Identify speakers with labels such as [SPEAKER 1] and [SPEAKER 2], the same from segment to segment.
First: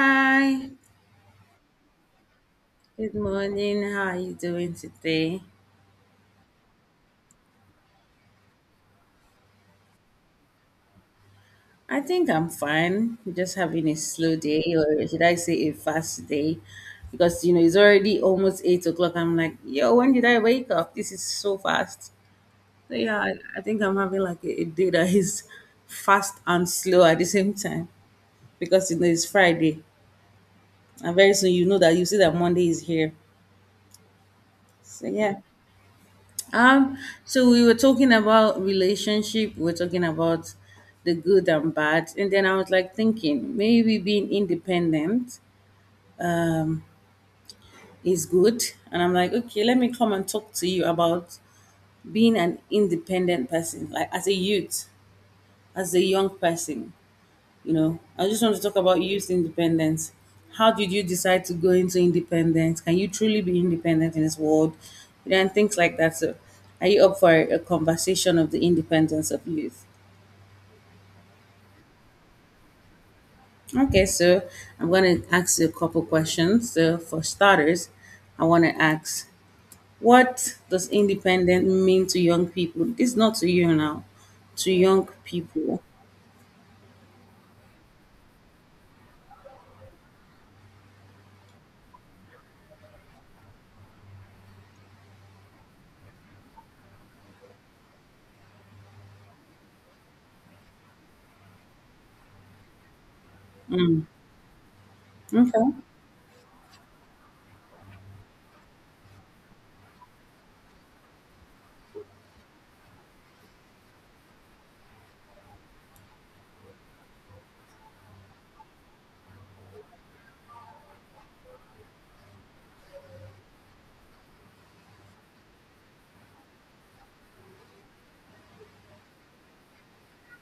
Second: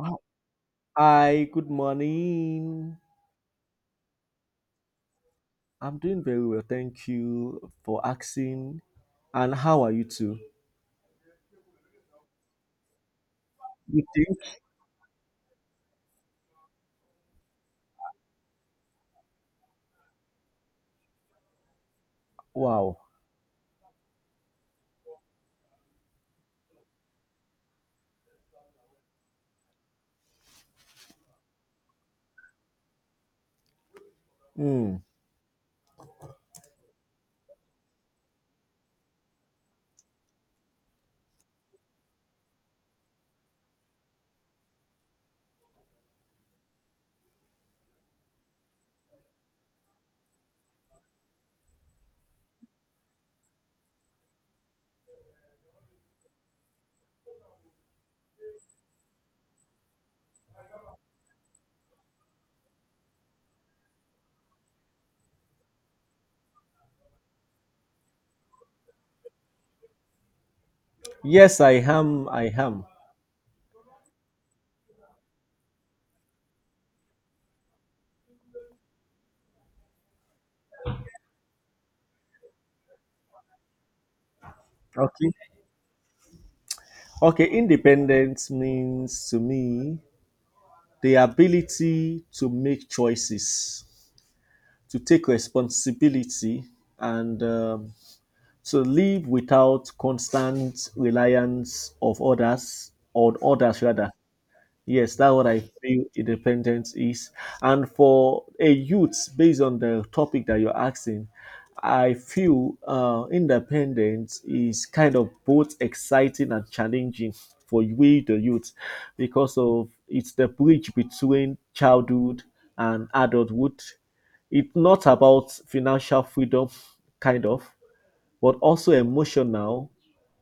[SPEAKER 1] Oh, hi, good morning.
[SPEAKER 2] good morning. How are you doing today?
[SPEAKER 1] I'm doing very well, thank you for asking. And how are you too?
[SPEAKER 2] I think I'm fine. Just having a
[SPEAKER 1] You
[SPEAKER 2] slow
[SPEAKER 1] think?
[SPEAKER 2] day, or should I say a fast day? Because it's already almost 8 o'clock. I'm like, yo, when did I wake up? This is so fast. So
[SPEAKER 1] Wow.
[SPEAKER 2] yeah, I think I'm having like a day that is fast and slow at the same time because it's Friday, and very soon you know that you see that Monday is here.
[SPEAKER 1] Hmm.
[SPEAKER 2] So yeah. Um, so we were talking about relationship, we were talking about the good and bad, and then I was like thinking maybe being independent is good, and I'm like, okay, let me come and talk to you about being an independent person, like as a youth, as a young person. I just want to talk about youth independence. How did you decide to go into independence? Can you truly be independent in this world? And things like that. So, are you up for a conversation of the independence of youth?
[SPEAKER 1] Yes, I am. I am.
[SPEAKER 2] Okay, so I'm going to ask you a couple questions. So, for starters, I want to ask what does independent mean to young people? This not to you now, to young
[SPEAKER 1] Okay.
[SPEAKER 2] people.
[SPEAKER 1] Okay, independence means to me the ability to make choices, to take responsibility, and to live without constant reliance of others, on others rather. Yes, that's what
[SPEAKER 2] Okay,
[SPEAKER 1] I feel independence is. And for a youth, based on the topic that you're asking, I feel independence is kind of both exciting and challenging for we, the youth, because of it's the bridge between childhood and adulthood. It's not about financial freedom, kind of, but also emotional,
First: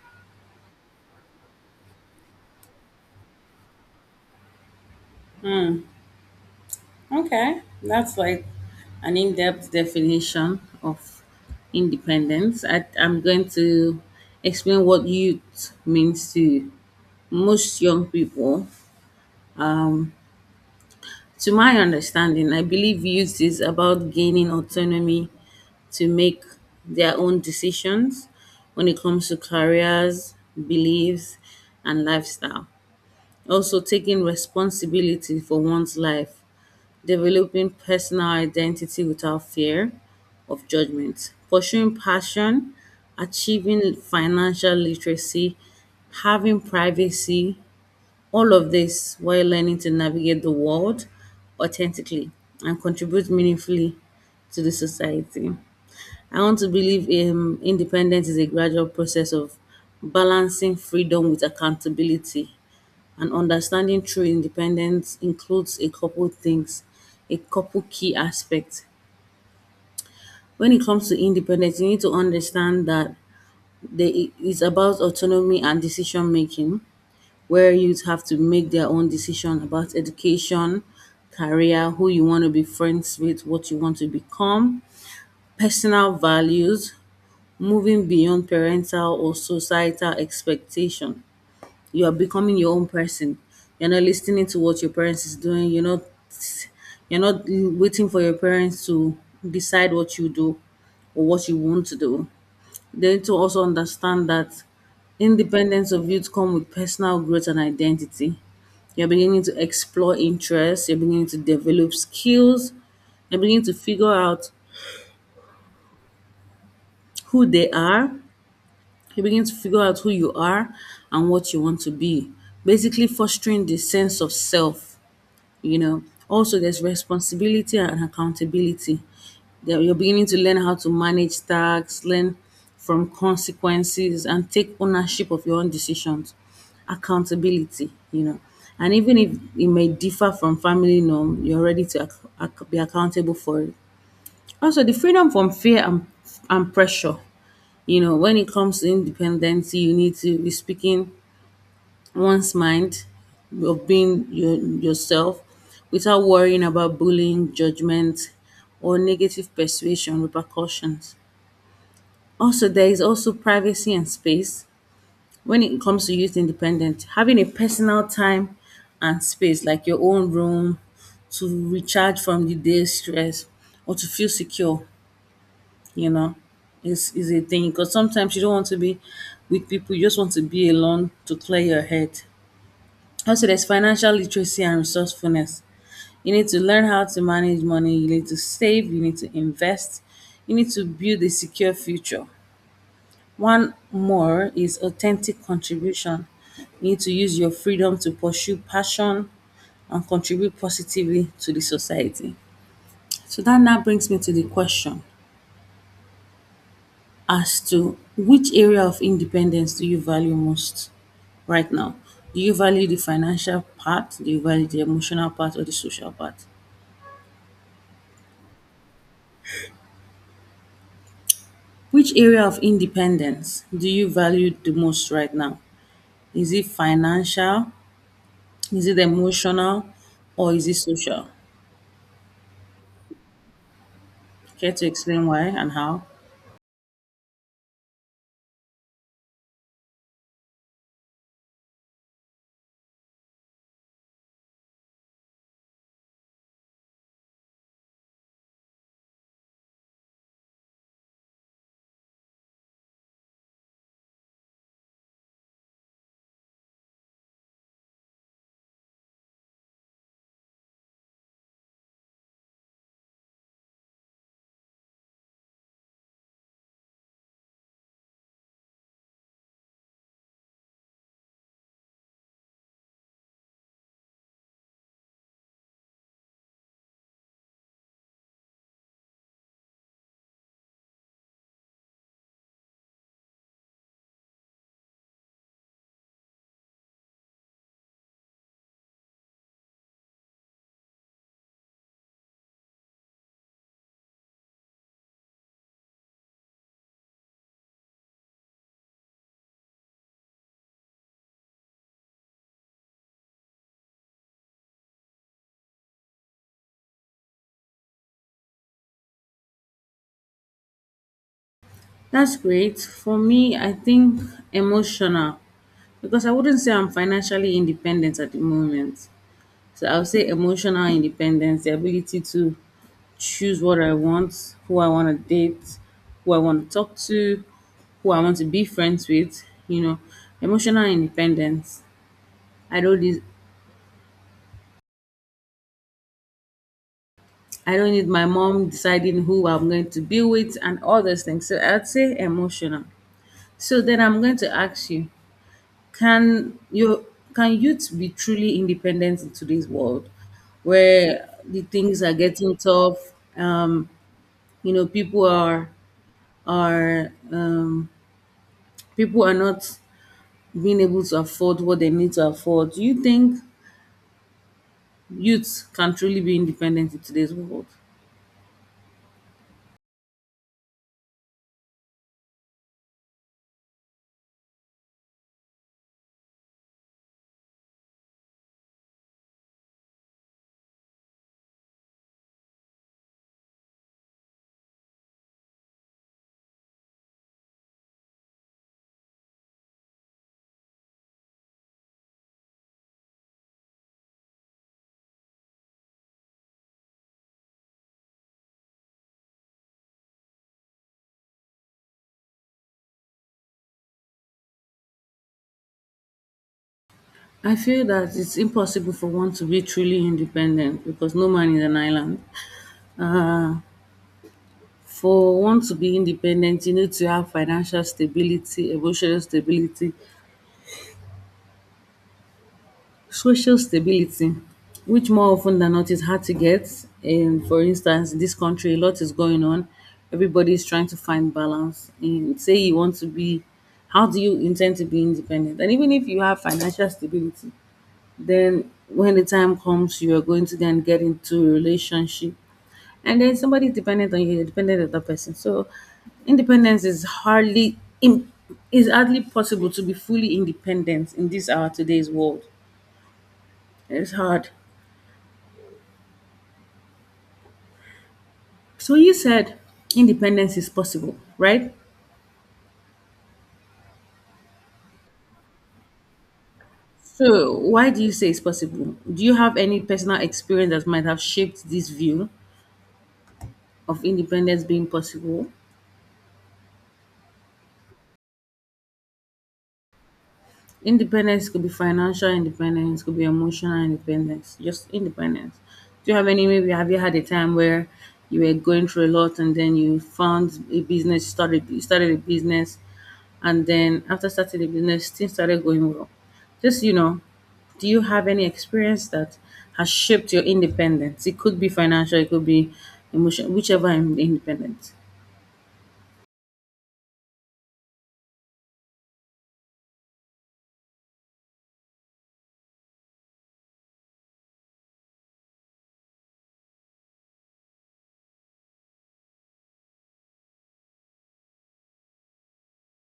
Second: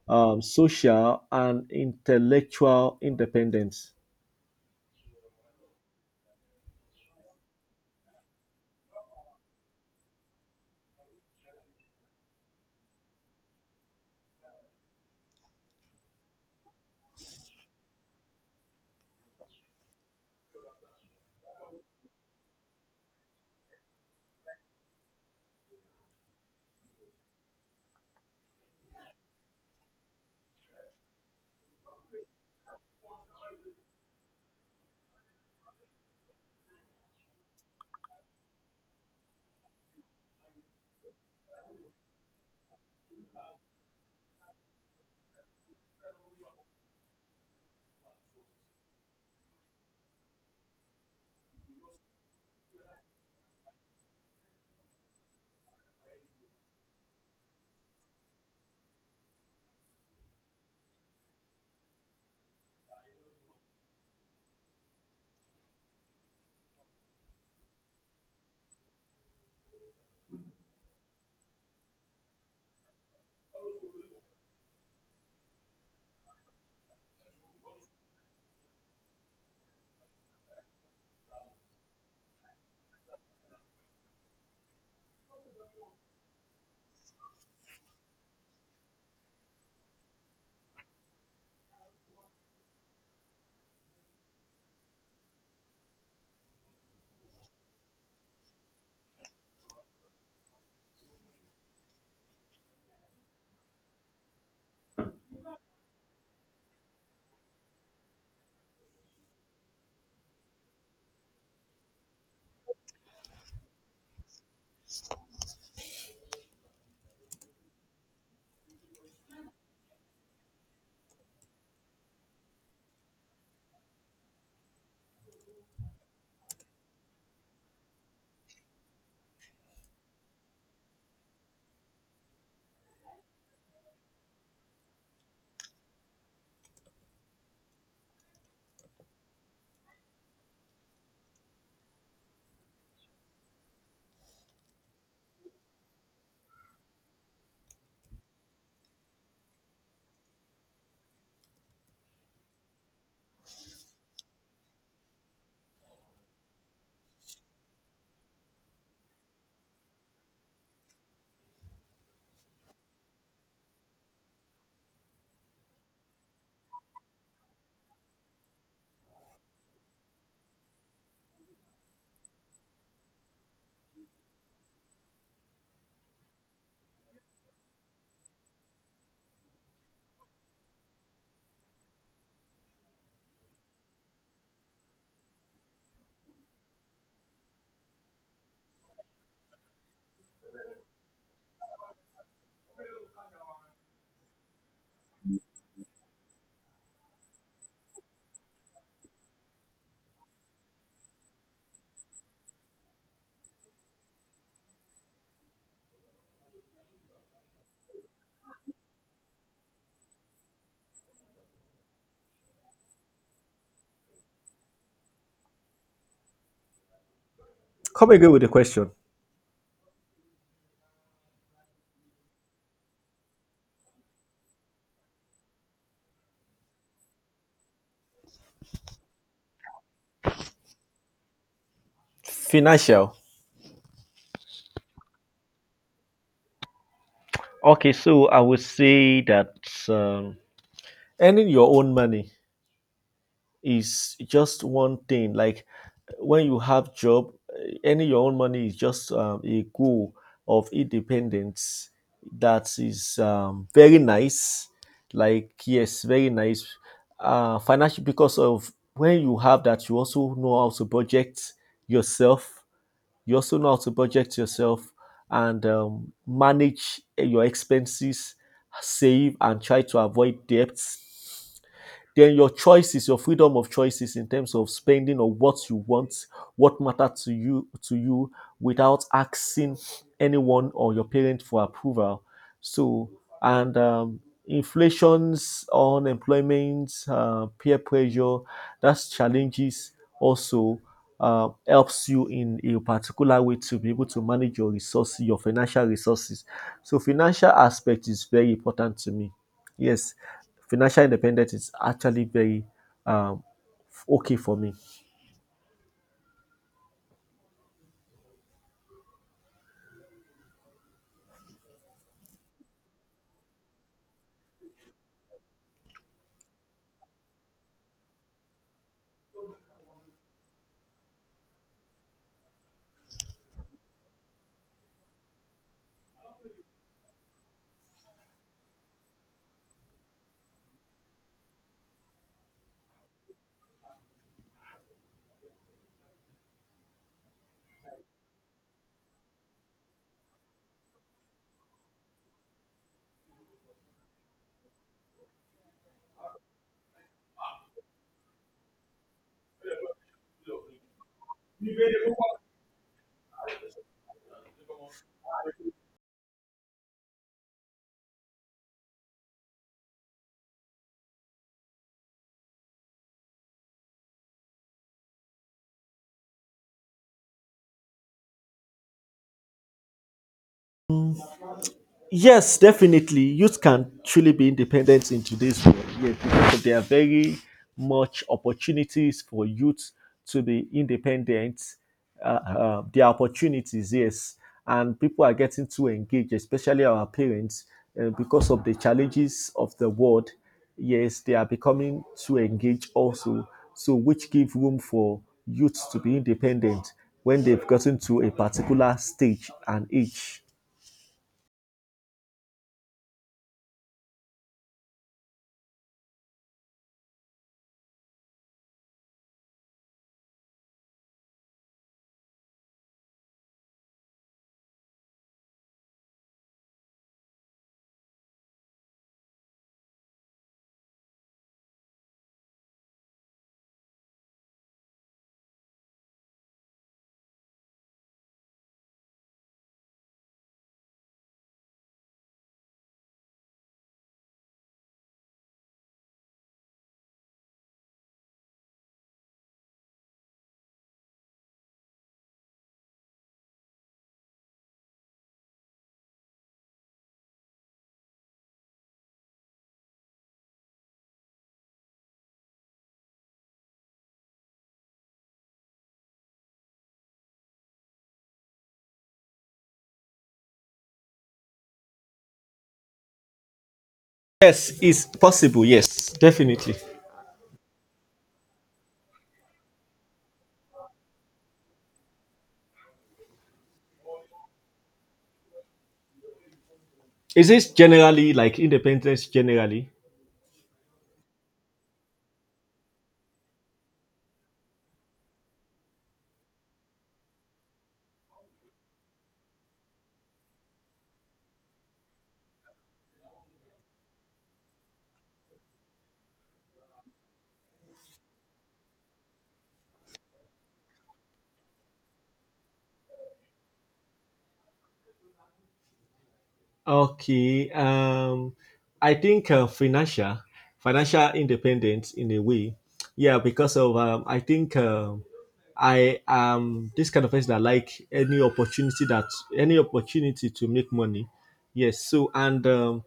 [SPEAKER 1] social, and intellectual independence.
[SPEAKER 2] okay. That's like an in depth definition of independence. I'm going to explain what youth means to most young people. To my understanding, I believe youth is about gaining autonomy to make their own decisions when it comes to careers, beliefs, and lifestyle. Also, taking responsibility for one's life, developing personal identity without fear of judgment, pursuing passion, achieving financial literacy, having privacy, all of this while learning to navigate the world authentically and contribute meaningfully to the society. I want to believe independence is a gradual process of balancing freedom with accountability. And understanding true independence includes a couple things, a couple key aspects. When it comes to independence, you need to understand that there i- about autonomy and decision making, where youth have to make their own decision about education, career, who you want to be friends with, what you want to become, personal values, moving beyond parental or societal expectation. You are becoming your own person. You're not listening to what your parents is doing. You're not waiting for your parents to decide what you do or what you want to do. They need to also understand that independence of youth come with personal growth and identity. You're beginning to explore interests, you're beginning to develop skills, you're beginning to figure out who they are, you begin to figure out who you are and what you want to be. Basically fostering the sense of self you know Also, there's responsibility and accountability, that you're beginning to learn how to manage tasks, learn from consequences, and take ownership of your own decisions, accountability. And even if it may differ from family norm, you're ready to be accountable for it. Also, the freedom from fear and pressure. When it comes to independency, you need to be speaking one's mind, of being yourself without worrying about bullying, judgment, or negative persuasion repercussions. Also, there is also privacy and space when it comes to youth independent. Having a personal time and space, like your own room, to recharge from the day's stress or to feel secure, you know, is a thing. Because sometimes you don't want to be with people; you just want to be alone to clear your head. Also, there's financial literacy and resourcefulness. You need to learn how to manage money, you need to save, you need to invest, you need to build a secure future. One more is authentic contribution. You need to use your freedom to pursue passion and contribute positively to the society. So that now brings me to the question as to which area of independence do you value most right now? Do you value the financial part? Do you value the emotional part or the social part?
[SPEAKER 1] Come again with the question.
[SPEAKER 2] Which area of independence do you value the most right now? Is it financial? Is it emotional? Or is it social?
[SPEAKER 1] Financial.
[SPEAKER 2] Care to explain why and how?
[SPEAKER 1] Okay, so I would say that um, earning your own money is just one thing. Like when you have job, earning your own money is just a goal of independence that is very nice. Like yes, very nice. Financial because of when you have that, you also know how to project yourself, you also know how to budget yourself and manage your expenses, save and try to avoid debts. Then your choices, your freedom of choices in terms of spending on what you want, what matter to you, without asking anyone or your parent for approval. So and inflations, unemployment, peer pressure, that's challenges. Also helps you in a particular way to be able to manage your resources, your financial resources. So financial aspect is very important to me. Yes, financial independence is actually very um, okay for me.
[SPEAKER 2] That's great. For me, I think emotional, because I wouldn't say I'm financially independent at the moment. So I would say emotional independence, the ability to choose what I want, who I want to date, who I want to talk to, who I want to be friends with, emotional independence. I don't need I don't need my mom deciding who I'm going to be with and all those things. So I'd say emotional. So then I'm going to ask you, can you can youth be truly independent in today's world where the things are getting tough? Um, you know, people are are um, people are not being able to afford what they need to afford. Do you think youth can truly be independent in today's world?
[SPEAKER 1] Yes, definitely. Youth can truly be independent in today's world. Yes, because there are very much opportunities for youth to be independent. There are opportunities, yes, and people are getting too engaged, especially our parents, because of the challenges of the world. Yes, they are becoming too engaged also, so which give room for youth to be independent when they've gotten to a particular stage and age.
[SPEAKER 2] I feel that it's impossible for one to be truly independent because no man is an island. Uh, for one to be independent, you need to have financial stability, emotional stability, social stability, which more often than not is hard to get. And for instance, in this country, a lot is going on. Everybody is trying to find balance. And say you want to be, how do you intend to be independent? And even if you have financial stability, then when the time comes, you are going to then get into a relationship. And then somebody's dependent on you, you're dependent on that person. So independence is hardly possible to be fully independent in this our today's world. It's hard. So you said independence is possible, right?
[SPEAKER 1] Yes, it's possible. Yes, definitely.
[SPEAKER 2] So why do you say it's possible? Do you have any personal experience that might have shaped this view of independence being possible?
[SPEAKER 1] Is this generally like independence generally?
[SPEAKER 2] Independence could be financial independence, could be emotional independence, just independence. Do you have any, maybe have you had a time where you were going through a lot and then you found a business, started you started a business, and then after starting the business, things started going well. Just do you have any experience that has shaped your independence? It could be financial, it could be emotional, whichever independence.
[SPEAKER 1] Okay. I think financial independence in a way. Yeah, because of I think I am this kind of person that like any opportunity to make money. Yes. So and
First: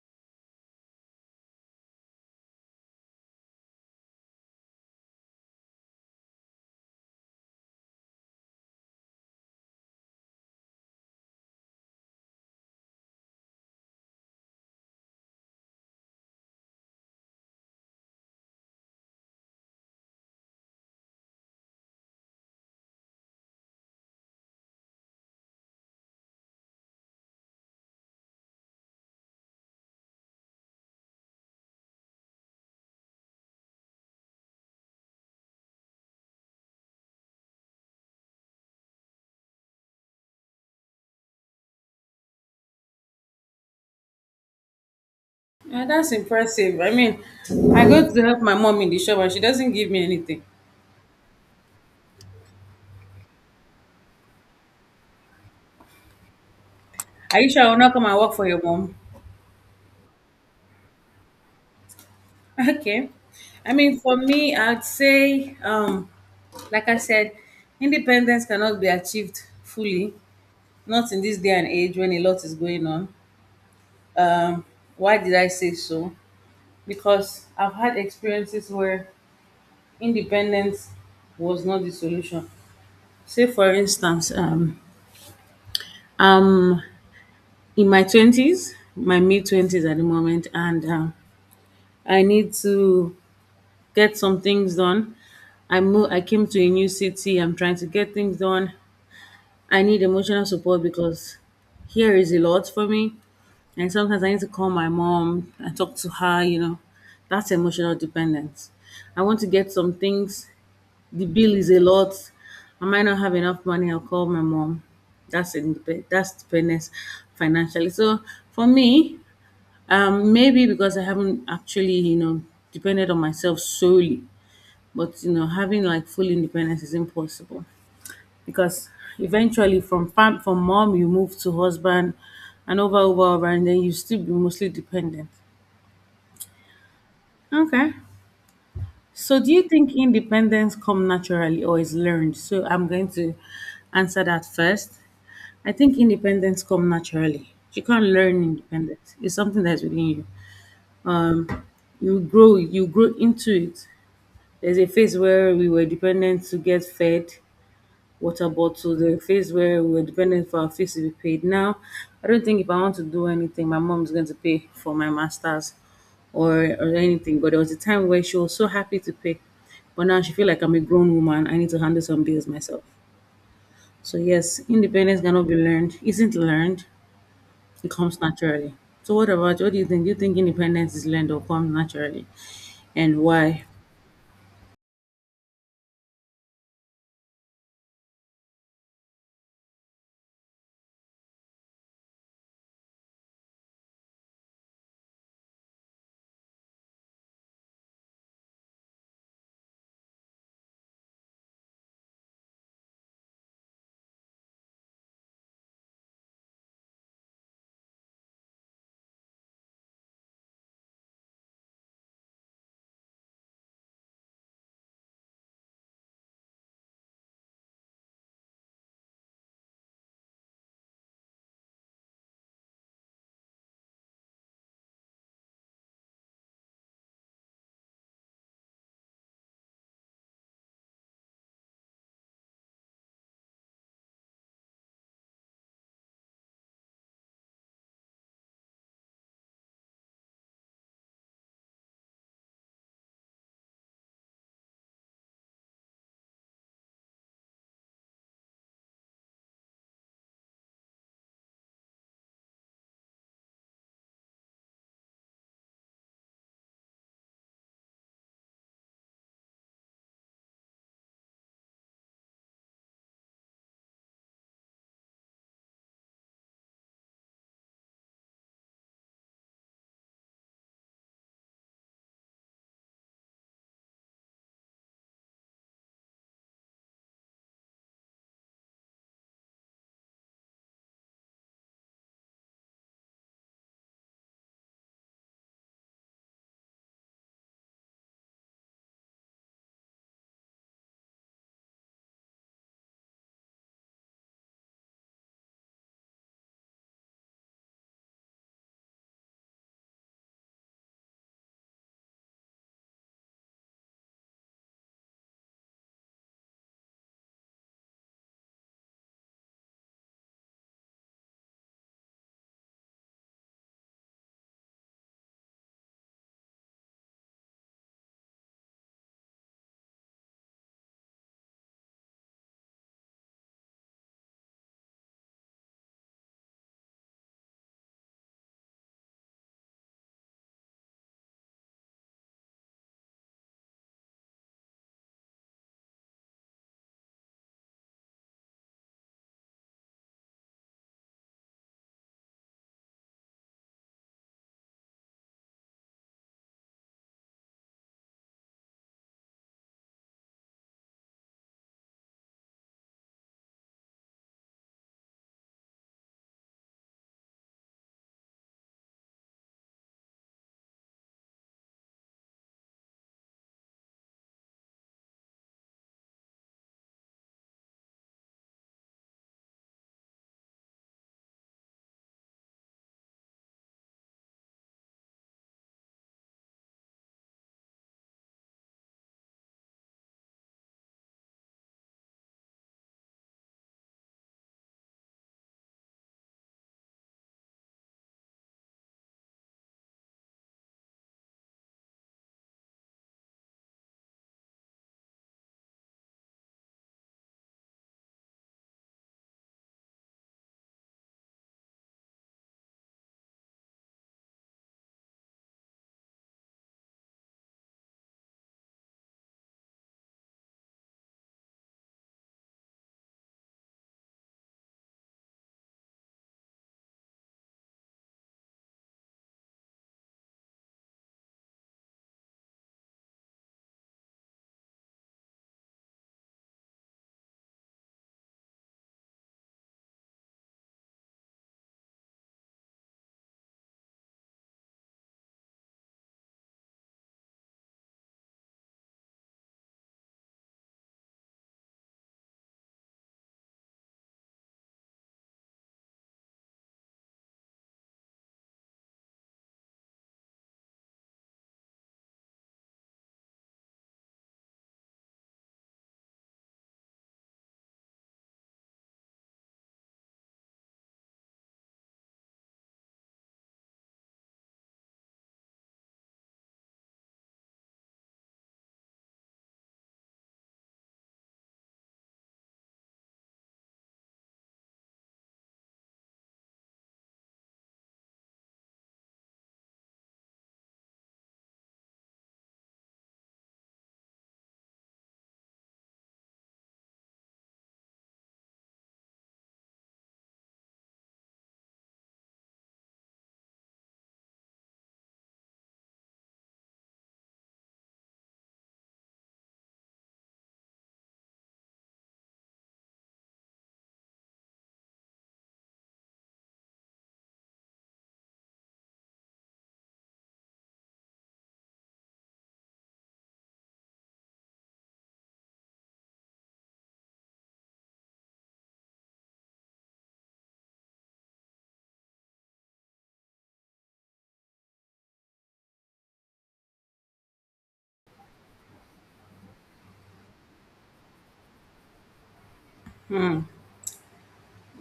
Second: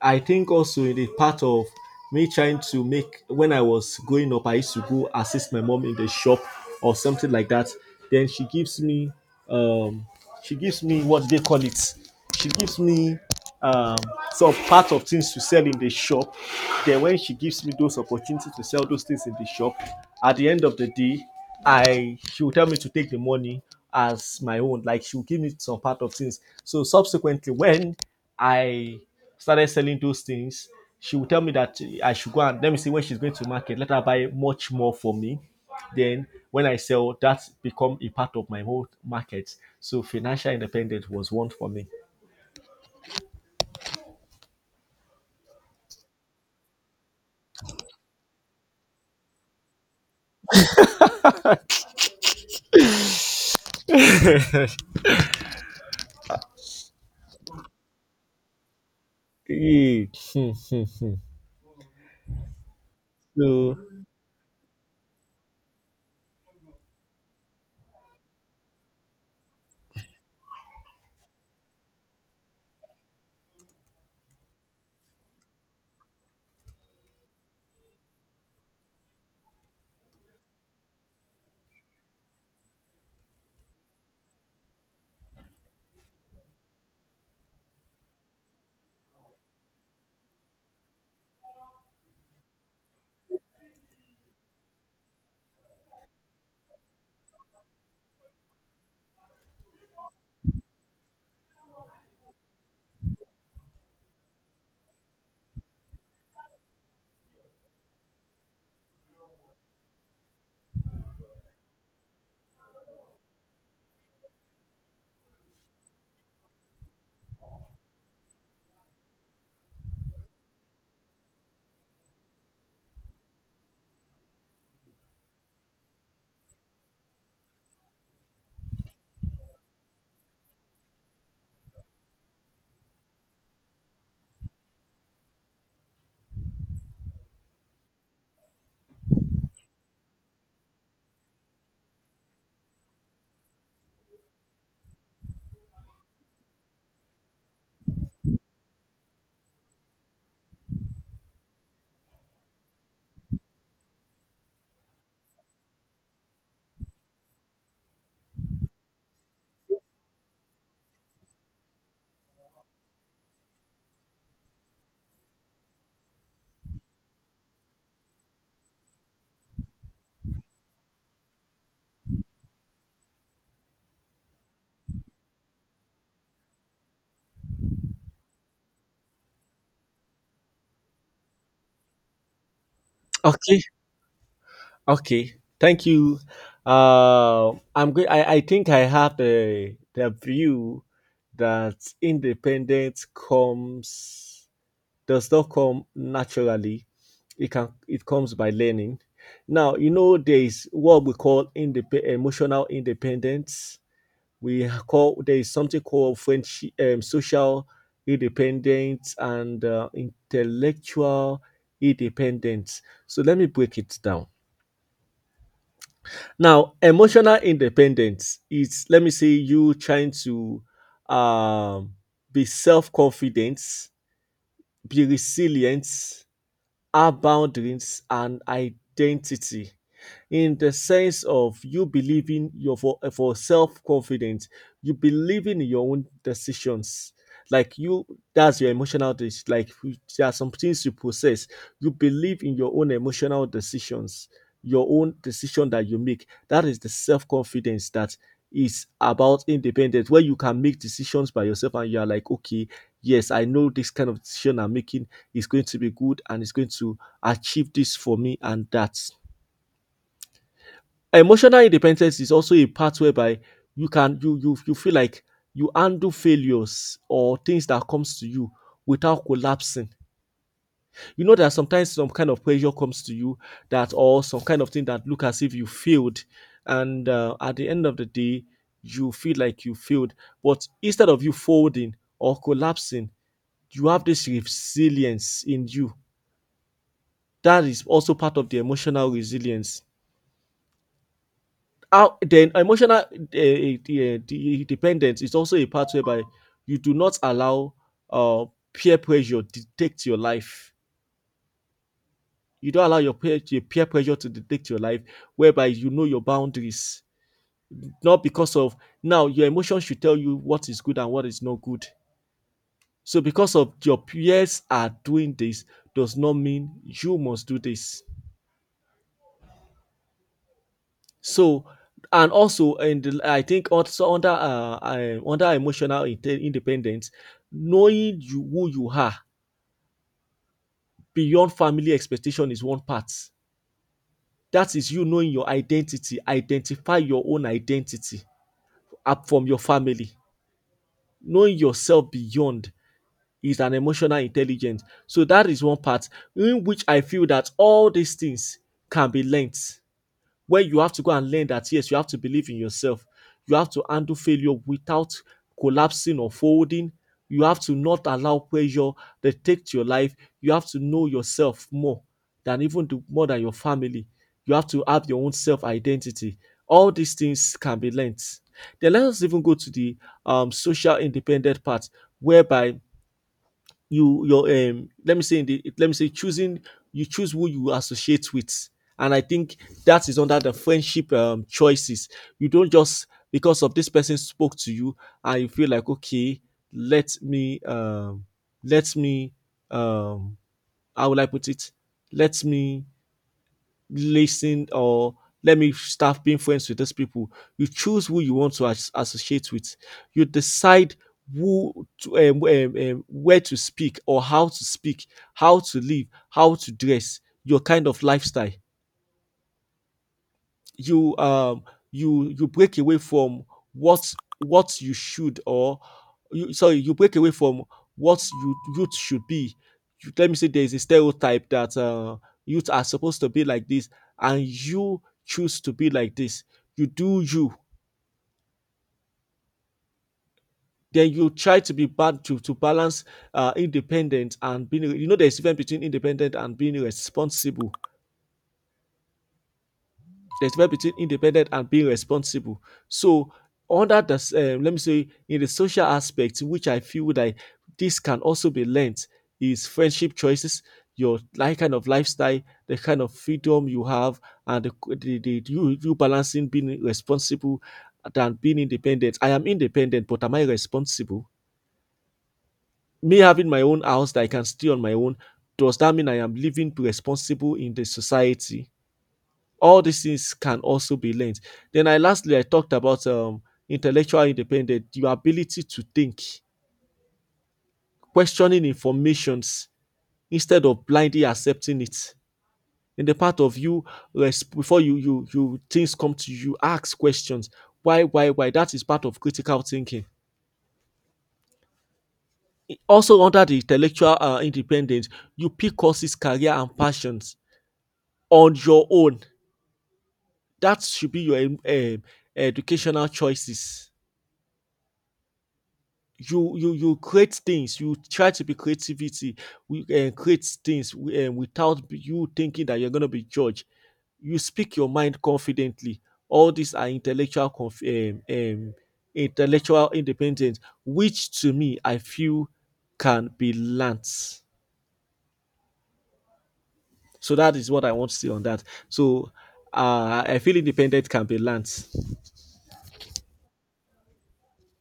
[SPEAKER 1] I think also in the part of me trying to make when I was growing up, I used to go assist my mom in the shop or something like that. Then um she gives me what they call it. She gives me um, some part of things to sell in the shop. Then when she gives me those opportunities to sell those things in the shop, at the end of the day, I she will tell me to take the money as my own. Like she will give me some part of things. So subsequently, when I started selling those things, she will tell me that I should go and let me see when she's going to market. Let her buy much more for me. Then when I sell, that become a part of my whole market. So financial independence was one for me.
[SPEAKER 2] Yeah, that's impressive. I mean, I go to help my mom in the shop and she doesn't give me anything. Are you sure I will not come and work for your mom?
[SPEAKER 1] Eh, hmm, hmm, hmm.
[SPEAKER 2] Okay. I
[SPEAKER 1] So
[SPEAKER 2] mean, for me, I'd say, like I said, independence cannot be achieved fully, not in this day and age when a lot is going on. Um, why did I say so? Because I've had experiences where independence was not the solution. Say, for instance, I'm in my 20s, my mid 20s at the moment, and I need to get some things done. I came to a new city. I'm trying to get things done. I need emotional support because here is a lot for me. And sometimes I need to call my mom and talk to her. That's emotional dependence. I want to get some things. The bill is a lot. I might not have enough money. I'll call my mom. That's dependence financially. So for me, maybe because I haven't actually, depended on myself solely, but having like full independence is impossible, because eventually from from mom you move to husband and over over over and then you still be mostly dependent. Okay. So do you think independence come naturally or is learned? So I'm going to answer that first. I think independence come naturally. You can't learn independence. It's something that's within you. Um, you grow into it. There's a phase where we were dependent to get fed, water bottle, the phase where we were dependent for our fees to be paid. Now, I don't think if I want to do anything, my mom is going to pay for my masters or anything. But there was a time where she was so happy to pay, but now she feel like I'm a grown woman. I need to handle some bills myself. So yes, independence cannot be learned. Isn't learned. It comes naturally. So what do you think? Do you think independence is learned or comes naturally, and
[SPEAKER 1] okay,
[SPEAKER 2] why?
[SPEAKER 1] okay. Thank you. I'm good. I think I have the view that independence comes does not come naturally. It comes by learning. Now you know there is what we call emotional independence, we call there is something called French social independence, and intellectual independence. So let me break it down. Now, emotional independence is, let me say, you trying to um, be self confident, be resilient, our boundaries and identity, in the sense of you believing for self-confidence, you believing in your own decisions, like you, that's your emotional dis- like you- there are some things you process, you believe in your own emotional decisions, your own decision that you make, that is the self-confidence, that is about independence, where you can make decisions by yourself and you are like, okay, yes, I know this kind of decision I'm making is going to be good and is going to achieve this for me and that. Emotional independence is also a part whereby you feel like you handle failures or things that comes to you without collapsing. You know that sometimes some kind of pressure comes to you that or some kind of thing that look as if you failed and at the end of the day you feel like you failed, but instead of you folding or collapsing you have this resilience in you, that is also part of the emotional resilience. How then emotional the dependence is also a part whereby you do not allow uh, peer pressure dictate your life. You don't allow your peer pressure to dictate your life, whereby you know your boundaries. Not because of, now your emotions should tell you what is good and what is not good. So because of your peers are doing this does not mean you must do this. So, and also and the I think also under under emotional independence, knowing you who you are beyond family expectation is one part. That is you knowing your identity, identify your own identity up from your family. Knowing yourself beyond is an emotional intelligence. So that is one part in which I feel that all these things can be learnt, where you have to go and learn that yes, you have to believe in yourself. You have to handle failure without collapsing or folding. You have to not allow pressure dictate your life. You have to know yourself more than even more than your family. You have to have your own self identity. All these things can be learnt. Then let us even go to the social independent part, whereby you your let me say, in the, let me say, choosing, you choose who you associate with, and I think that is under the friendship choices. You don't just because of this person spoke to you and you feel like, okay, let me um let me um how will I put it, let me listen or let me start being friends with these people. You choose who you want to associate with. You decide who to, where to speak or how to speak, how to live, how to dress, your kind of lifestyle, you break away from what what you should or, you, sorry, you break away from what you youth should be, you, let me say there is a stereotype that youth are supposed to be like this and you choose to be like this, you do you. Then you try to be bad to balance independent and being, you know, there's difference between independent and being responsible. There's a difference between independent and being responsible. So under the let me say, in the social aspect, which I feel that this can also be learnt, is friendship choices, your like kind of lifestyle, the kind of freedom you have, and the, you, you balancing being responsible than being independent. I am independent, but am I responsible? Me having my own house that I can stay on my own, does that mean I am living responsible in the society? All these things can also be learned. Then I lastly I talked about intellectual independence, your ability to think, questioning informations instead of blindly accepting it. In the part of you before you you you things come to you, ask questions. Why, why? That is part of critical thinking. Also under the intellectual independence, you pick courses, career, and passions on your own. That should be your educational choices. You create things, you try to be creativity, we create things without you thinking that you're going to be judged, you speak your mind confidently. All these are intellectual intellectual independence which to me I feel can be learnt. So that is what I want to say on that. So I feel independent can be learnt.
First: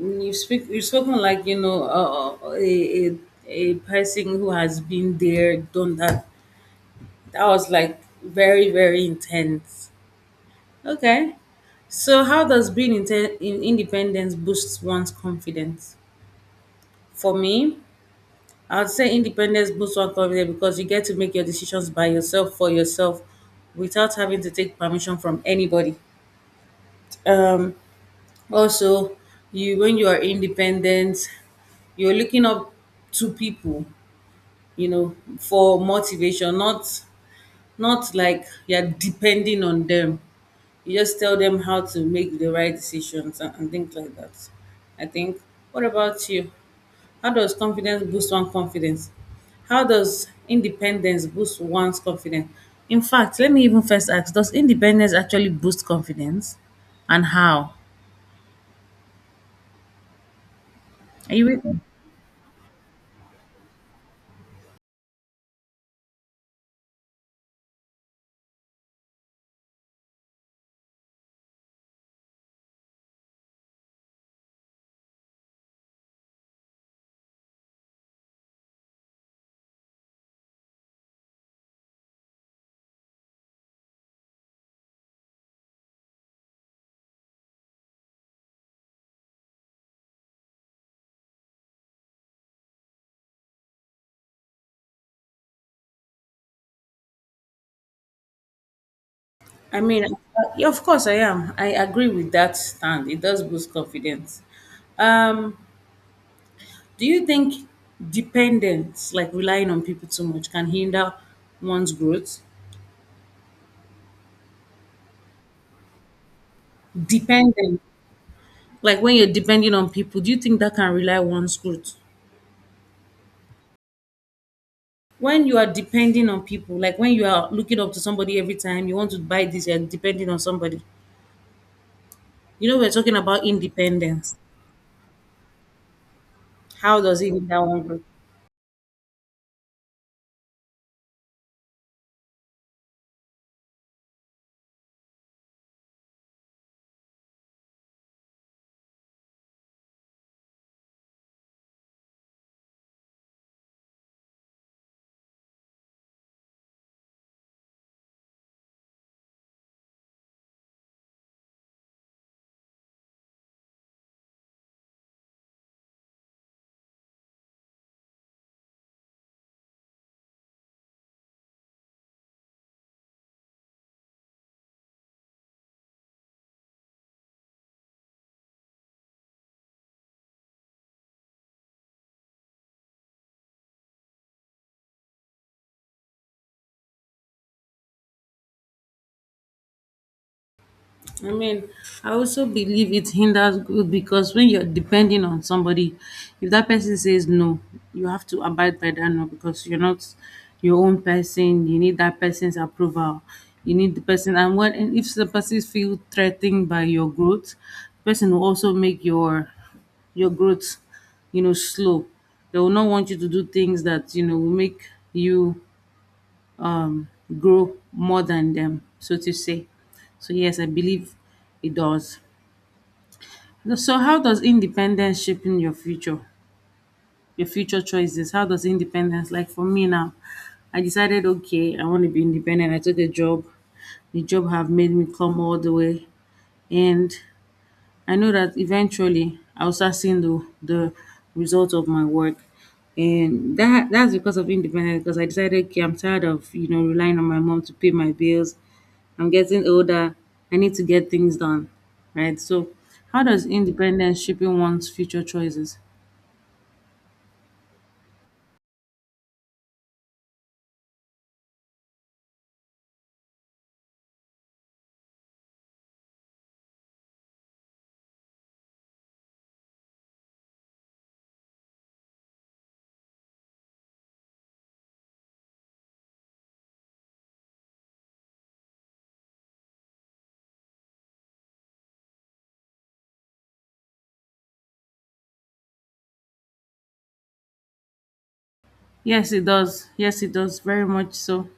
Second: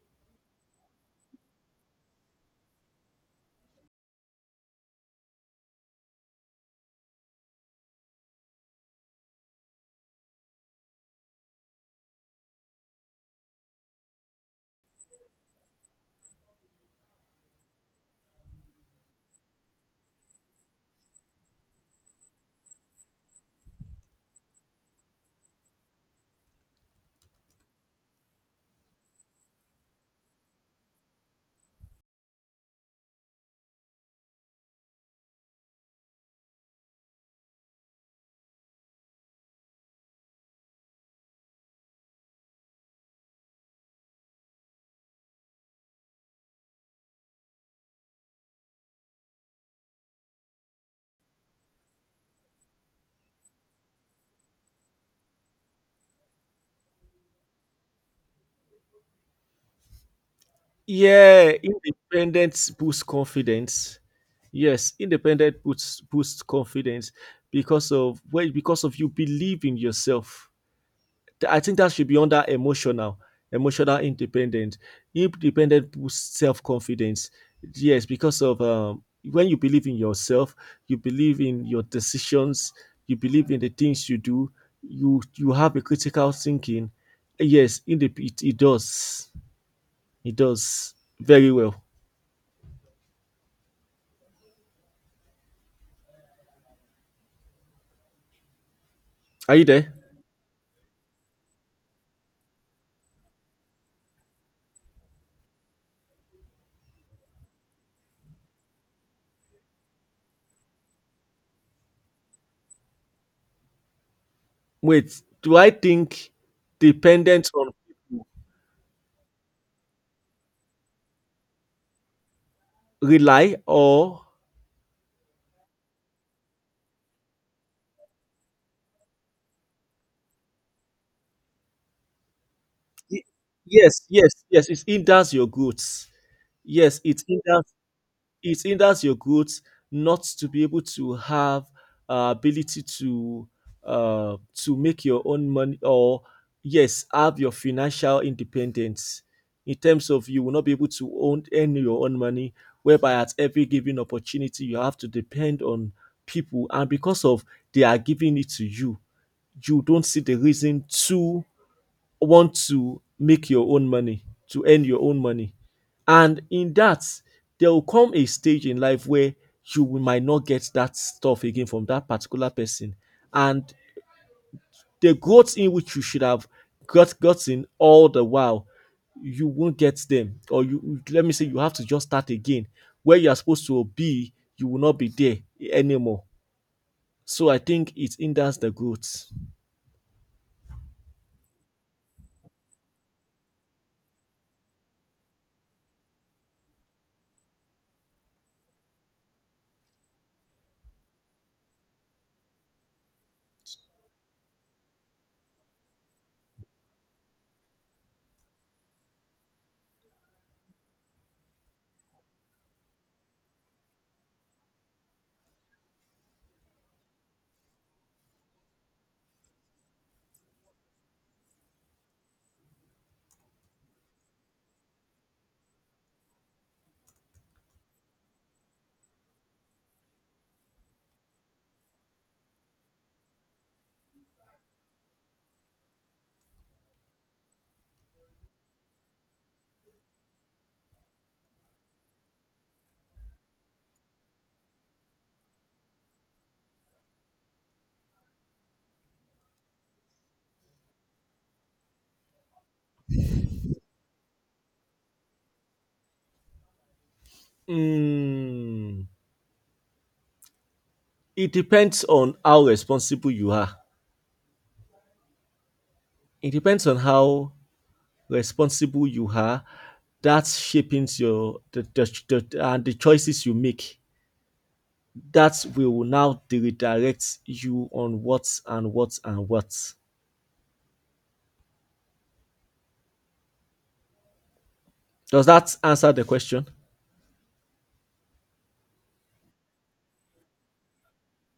[SPEAKER 2] You speak. You've spoken like a person who has been there, done that. That was like very very intense. Okay, so how does being inten- in independence boost one's confidence? For me, I would say independence boosts one's confidence because you get to make your decisions by yourself for yourself, without having to take permission from anybody. Um, also, you when you are independent, you're looking up to people, for motivation, not like you're depending on them. You just tell them how to make the right decisions, and things like that, I think. What about you? How does confidence boost one's confidence? How does independence boost one's confidence? In fact, let me even first ask, does independence actually boost confidence? And how? Are you
[SPEAKER 1] Yeah,
[SPEAKER 2] with me?
[SPEAKER 1] independence boosts confidence. Yes, independent boosts boosts confidence because of, well, because of you believe in yourself. I think that should be under emotional, emotional independent. Independent boosts self confidence. Yes, because of when you believe in yourself, you believe in your decisions, you believe in the things you do. You have a critical thinking. Yes, in it, it does. It does very well. Are you there?
[SPEAKER 2] Yeah, of course I am. I agree with that stand. It does boost confidence. Um, Do you think dependence, like relying on people too much, can hinder one's growth?
[SPEAKER 1] Wait, do I think dependent on
[SPEAKER 2] Dependent,
[SPEAKER 1] people,
[SPEAKER 2] like when you're depending on people, do you think that can rely one's growth?
[SPEAKER 1] rely or
[SPEAKER 2] When you are depending on people, like when you are looking up to somebody every time, you want to buy this, you're depending on somebody. You know, we're talking
[SPEAKER 1] Y-
[SPEAKER 2] about
[SPEAKER 1] yes, yes,
[SPEAKER 2] independence.
[SPEAKER 1] yes, it hinders your goods. Yes,
[SPEAKER 2] How does
[SPEAKER 1] it
[SPEAKER 2] it hinder
[SPEAKER 1] hinders
[SPEAKER 2] one growth?
[SPEAKER 1] it hinders your growth, not to be able to have ability to make your own money or yes have your financial independence, in terms of you will not be able to own earn your own money, whereby at every given opportunity you have to depend on people, and because of they are giving it to you, you don't see the reason to want to make your own money, to earn your own money. And in that, there will come a stage in life where you might not get that stuff again from that particular person. And the growth in which you should have gotten all the while, you won't get them. Or you let me say you have to just start again. Where you are supposed to be, you will not be there anymore. So I think it hinders the growth.
[SPEAKER 2] I mean, I also believe it hinders growth because when you're depending on somebody, if that person says no, you have to abide by that no because you're not your own person. You need that person's approval. You need the person, and what, and if the person feels threatened by your growth, the person will also make your growth, you know, slow. They will not want you to do things that you know will make you, um, grow more than them, so to say. So yes, I believe it does. So how does independence shaping your future choices? How does independence, like for me now, I decided okay, I want to be independent. I took a job. The job have made me come all the way, and I know that eventually I'll start seeing the result of my work. And that's because of independence because I decided okay, I'm tired of relying on my mom to pay my bills. I'm getting older. I need to get things done, right? So, how does independence shaping one's future choices?
[SPEAKER 1] Mm, it depends on how responsible you are. It depends on how responsible you are. That shaping your the choices you make. That will now redirect you on what and what and what. Does that answer the question?
[SPEAKER 2] Yes, it does. Yes, it does. Very much so.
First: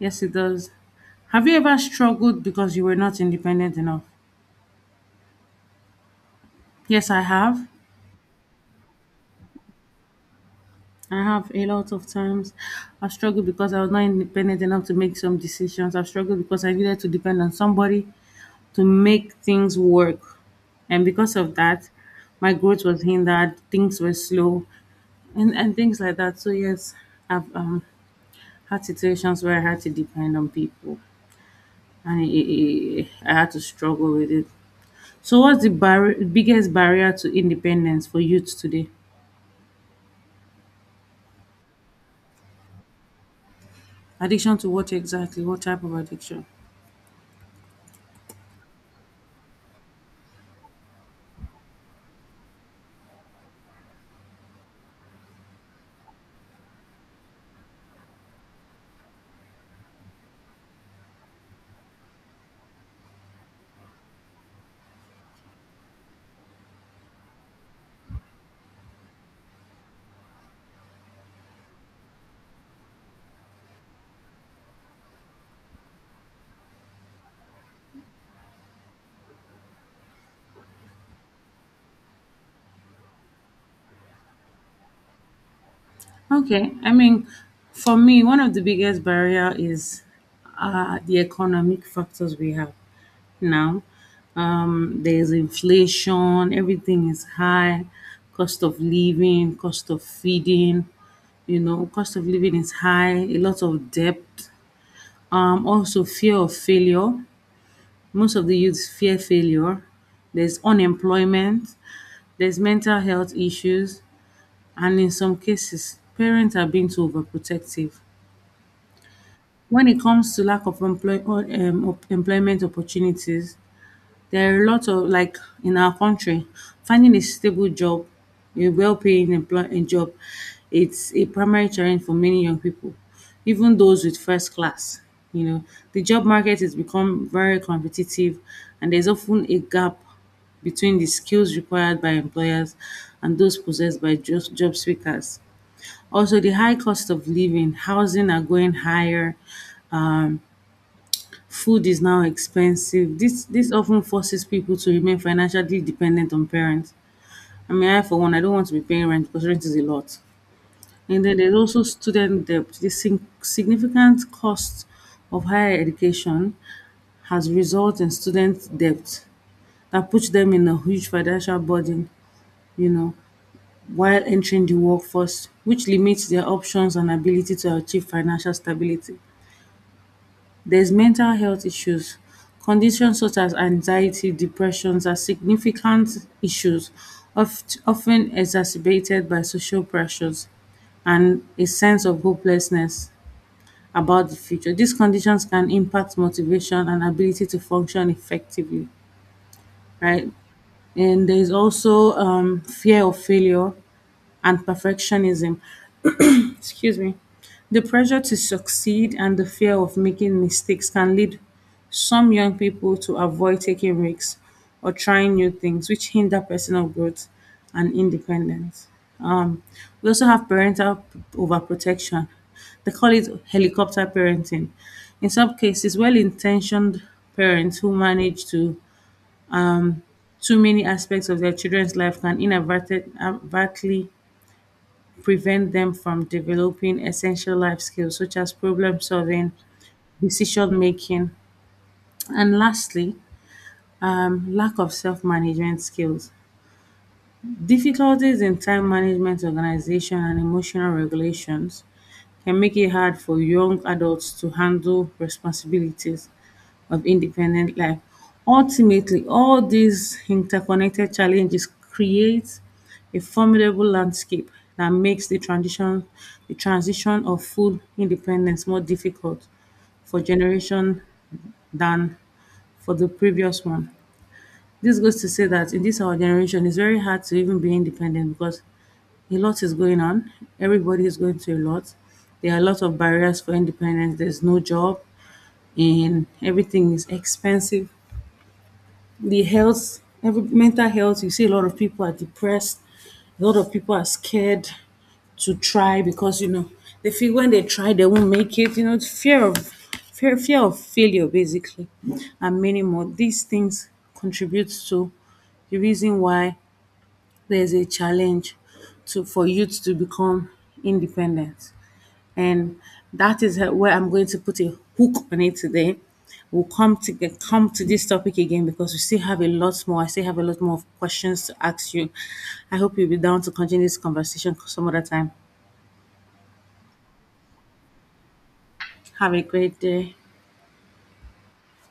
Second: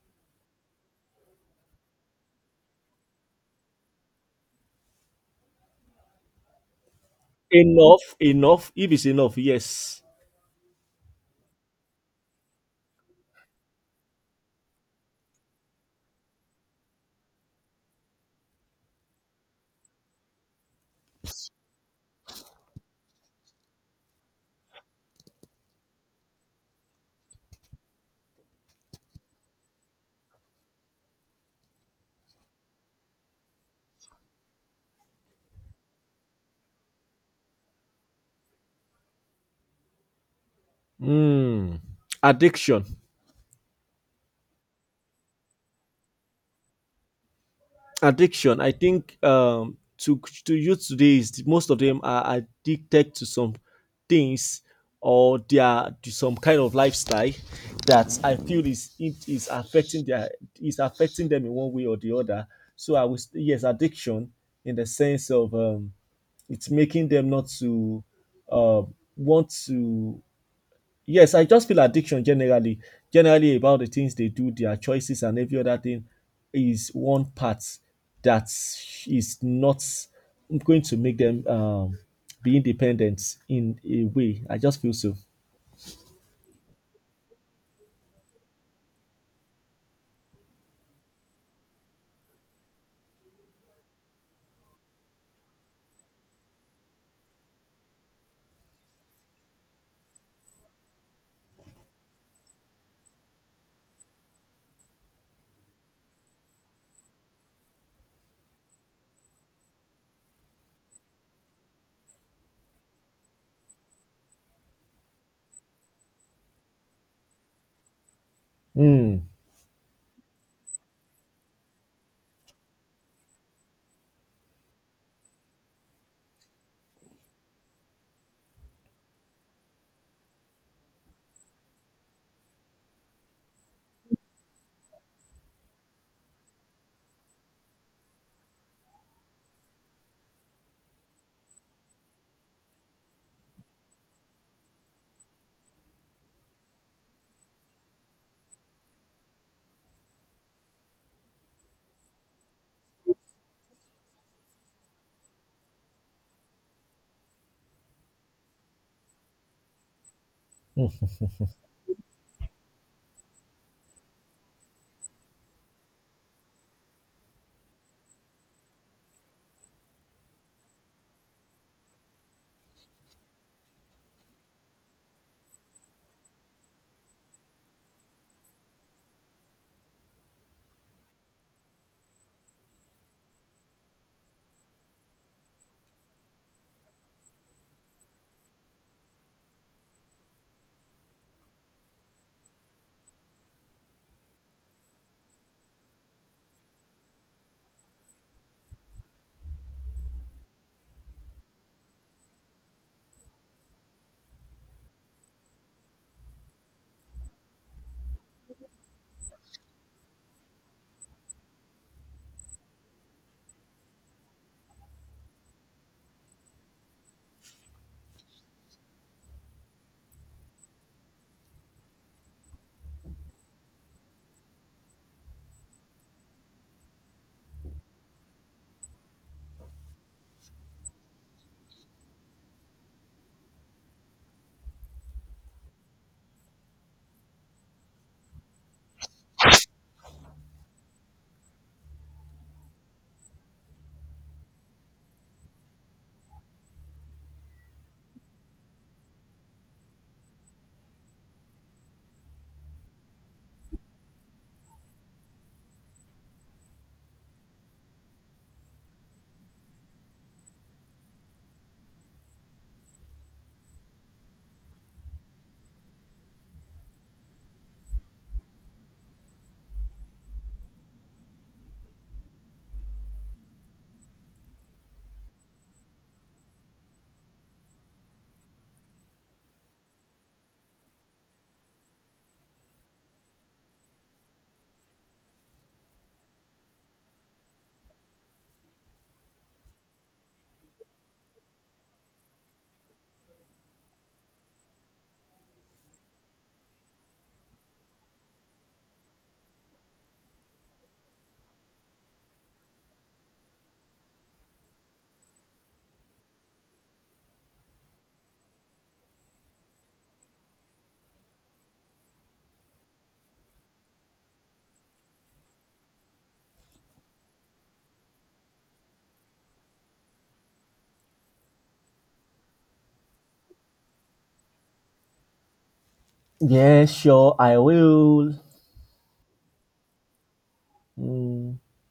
[SPEAKER 2] Yes, it does. Have you ever struggled because you were not independent enough? Yes, I have.
[SPEAKER 1] Enough, enough. If it's enough, yes.
[SPEAKER 2] I have a lot of times. I've struggled because I was not independent enough to make some decisions. I've struggled because I needed to depend on somebody to make things work. And because of that, my growth was hindered, things were slow, and things like that. So yes, I've had situations where I had to depend on people, and I had to struggle with it. So what's the biggest barrier to independence for youth today?
[SPEAKER 1] Hmm. Addiction.
[SPEAKER 2] Addiction to what exactly? What type of addiction?
[SPEAKER 1] Addiction, I think to youth today is most of them are addicted to some things, or they are to some kind of lifestyle that I feel is affecting their is affecting them in one way or the other. So I was, yes, addiction in the sense of it's making them not to uh, want to. Yes, I just feel addiction generally, generally about the things they do, their choices and every other thing is one part that is not going to make them be independent in a way. I just feel so.
[SPEAKER 2] Okay, I mean, for me, one of the biggest barrier is the economic factors we have now. There's inflation, everything is high, cost of living, cost of feeding, you know, cost of living is high, a lot of debt, also fear of failure. Most of the youths fear failure. There's unemployment, there's mental health issues, and in some cases, parents are being too overprotective.
[SPEAKER 1] Mm.
[SPEAKER 2] When it comes to lack of employment opportunities, there are lots of like in our country, finding a stable job, a well-paying employ a job, it's a primary challenge for many young people, even those with first class. You know, the job market has become very competitive, and there's often a gap between the skills required by employers and those possessed by just job seekers. Also, the high cost of living, housing are going higher, um, food is now expensive. This often forces people to remain financially dependent on parents. I mean, I for one, I don't want to be paying rent because rent is a lot.
[SPEAKER 1] Mm.
[SPEAKER 2] And then there's also student debt. The significant cost of higher education has resulted in student debt that puts them in a huge financial burden, you know, while entering the workforce, which limits their options and ability to achieve financial stability. There's mental health issues. Conditions such as anxiety, depressions are significant issues often exacerbated by social pressures and a sense of hopelessness about the future. These conditions can impact motivation and ability to function effectively, right? And there is also fear of failure and perfectionism, excuse me, the pressure to succeed and the fear of making mistakes can lead some young people to avoid taking risks or trying new things, which hinder personal growth and independence. We also have parental overprotection, they call it helicopter parenting. In some cases, well-intentioned parents who manage to too many aspects of their children's life can inadvertently prevent them from developing essential life skills such as problem solving, decision making. And lastly, lack of self management skills. Difficulties in time management, organization, and emotional regulations can make it hard for young adults to handle responsibilities of independent life. Ultimately, all these interconnected challenges create a formidable landscape that makes the transition, of food independence more difficult for generation than for the previous one. This goes to say that in this our generation, it's very hard to even be independent because a lot is going on. Everybody is going through a lot. There are a lot of barriers for independence. There's no job, and everything is expensive. The health, every mental health, you see a lot of people are depressed. A lot of people are scared to try because you know they feel when they try they won't make it. You know, it's fear of failure basically, and many more. These things contribute to the reason why there's a challenge to for youth to become independent. And that is where I'm going to put a hook on it today. We'll come to this topic again because we still have a lot more. I still have a lot more questions to ask you. I hope you'll be down to continue this conversation some other time.
[SPEAKER 1] Yeah, sure, I will.
[SPEAKER 2] Have a great day.
[SPEAKER 1] Mm.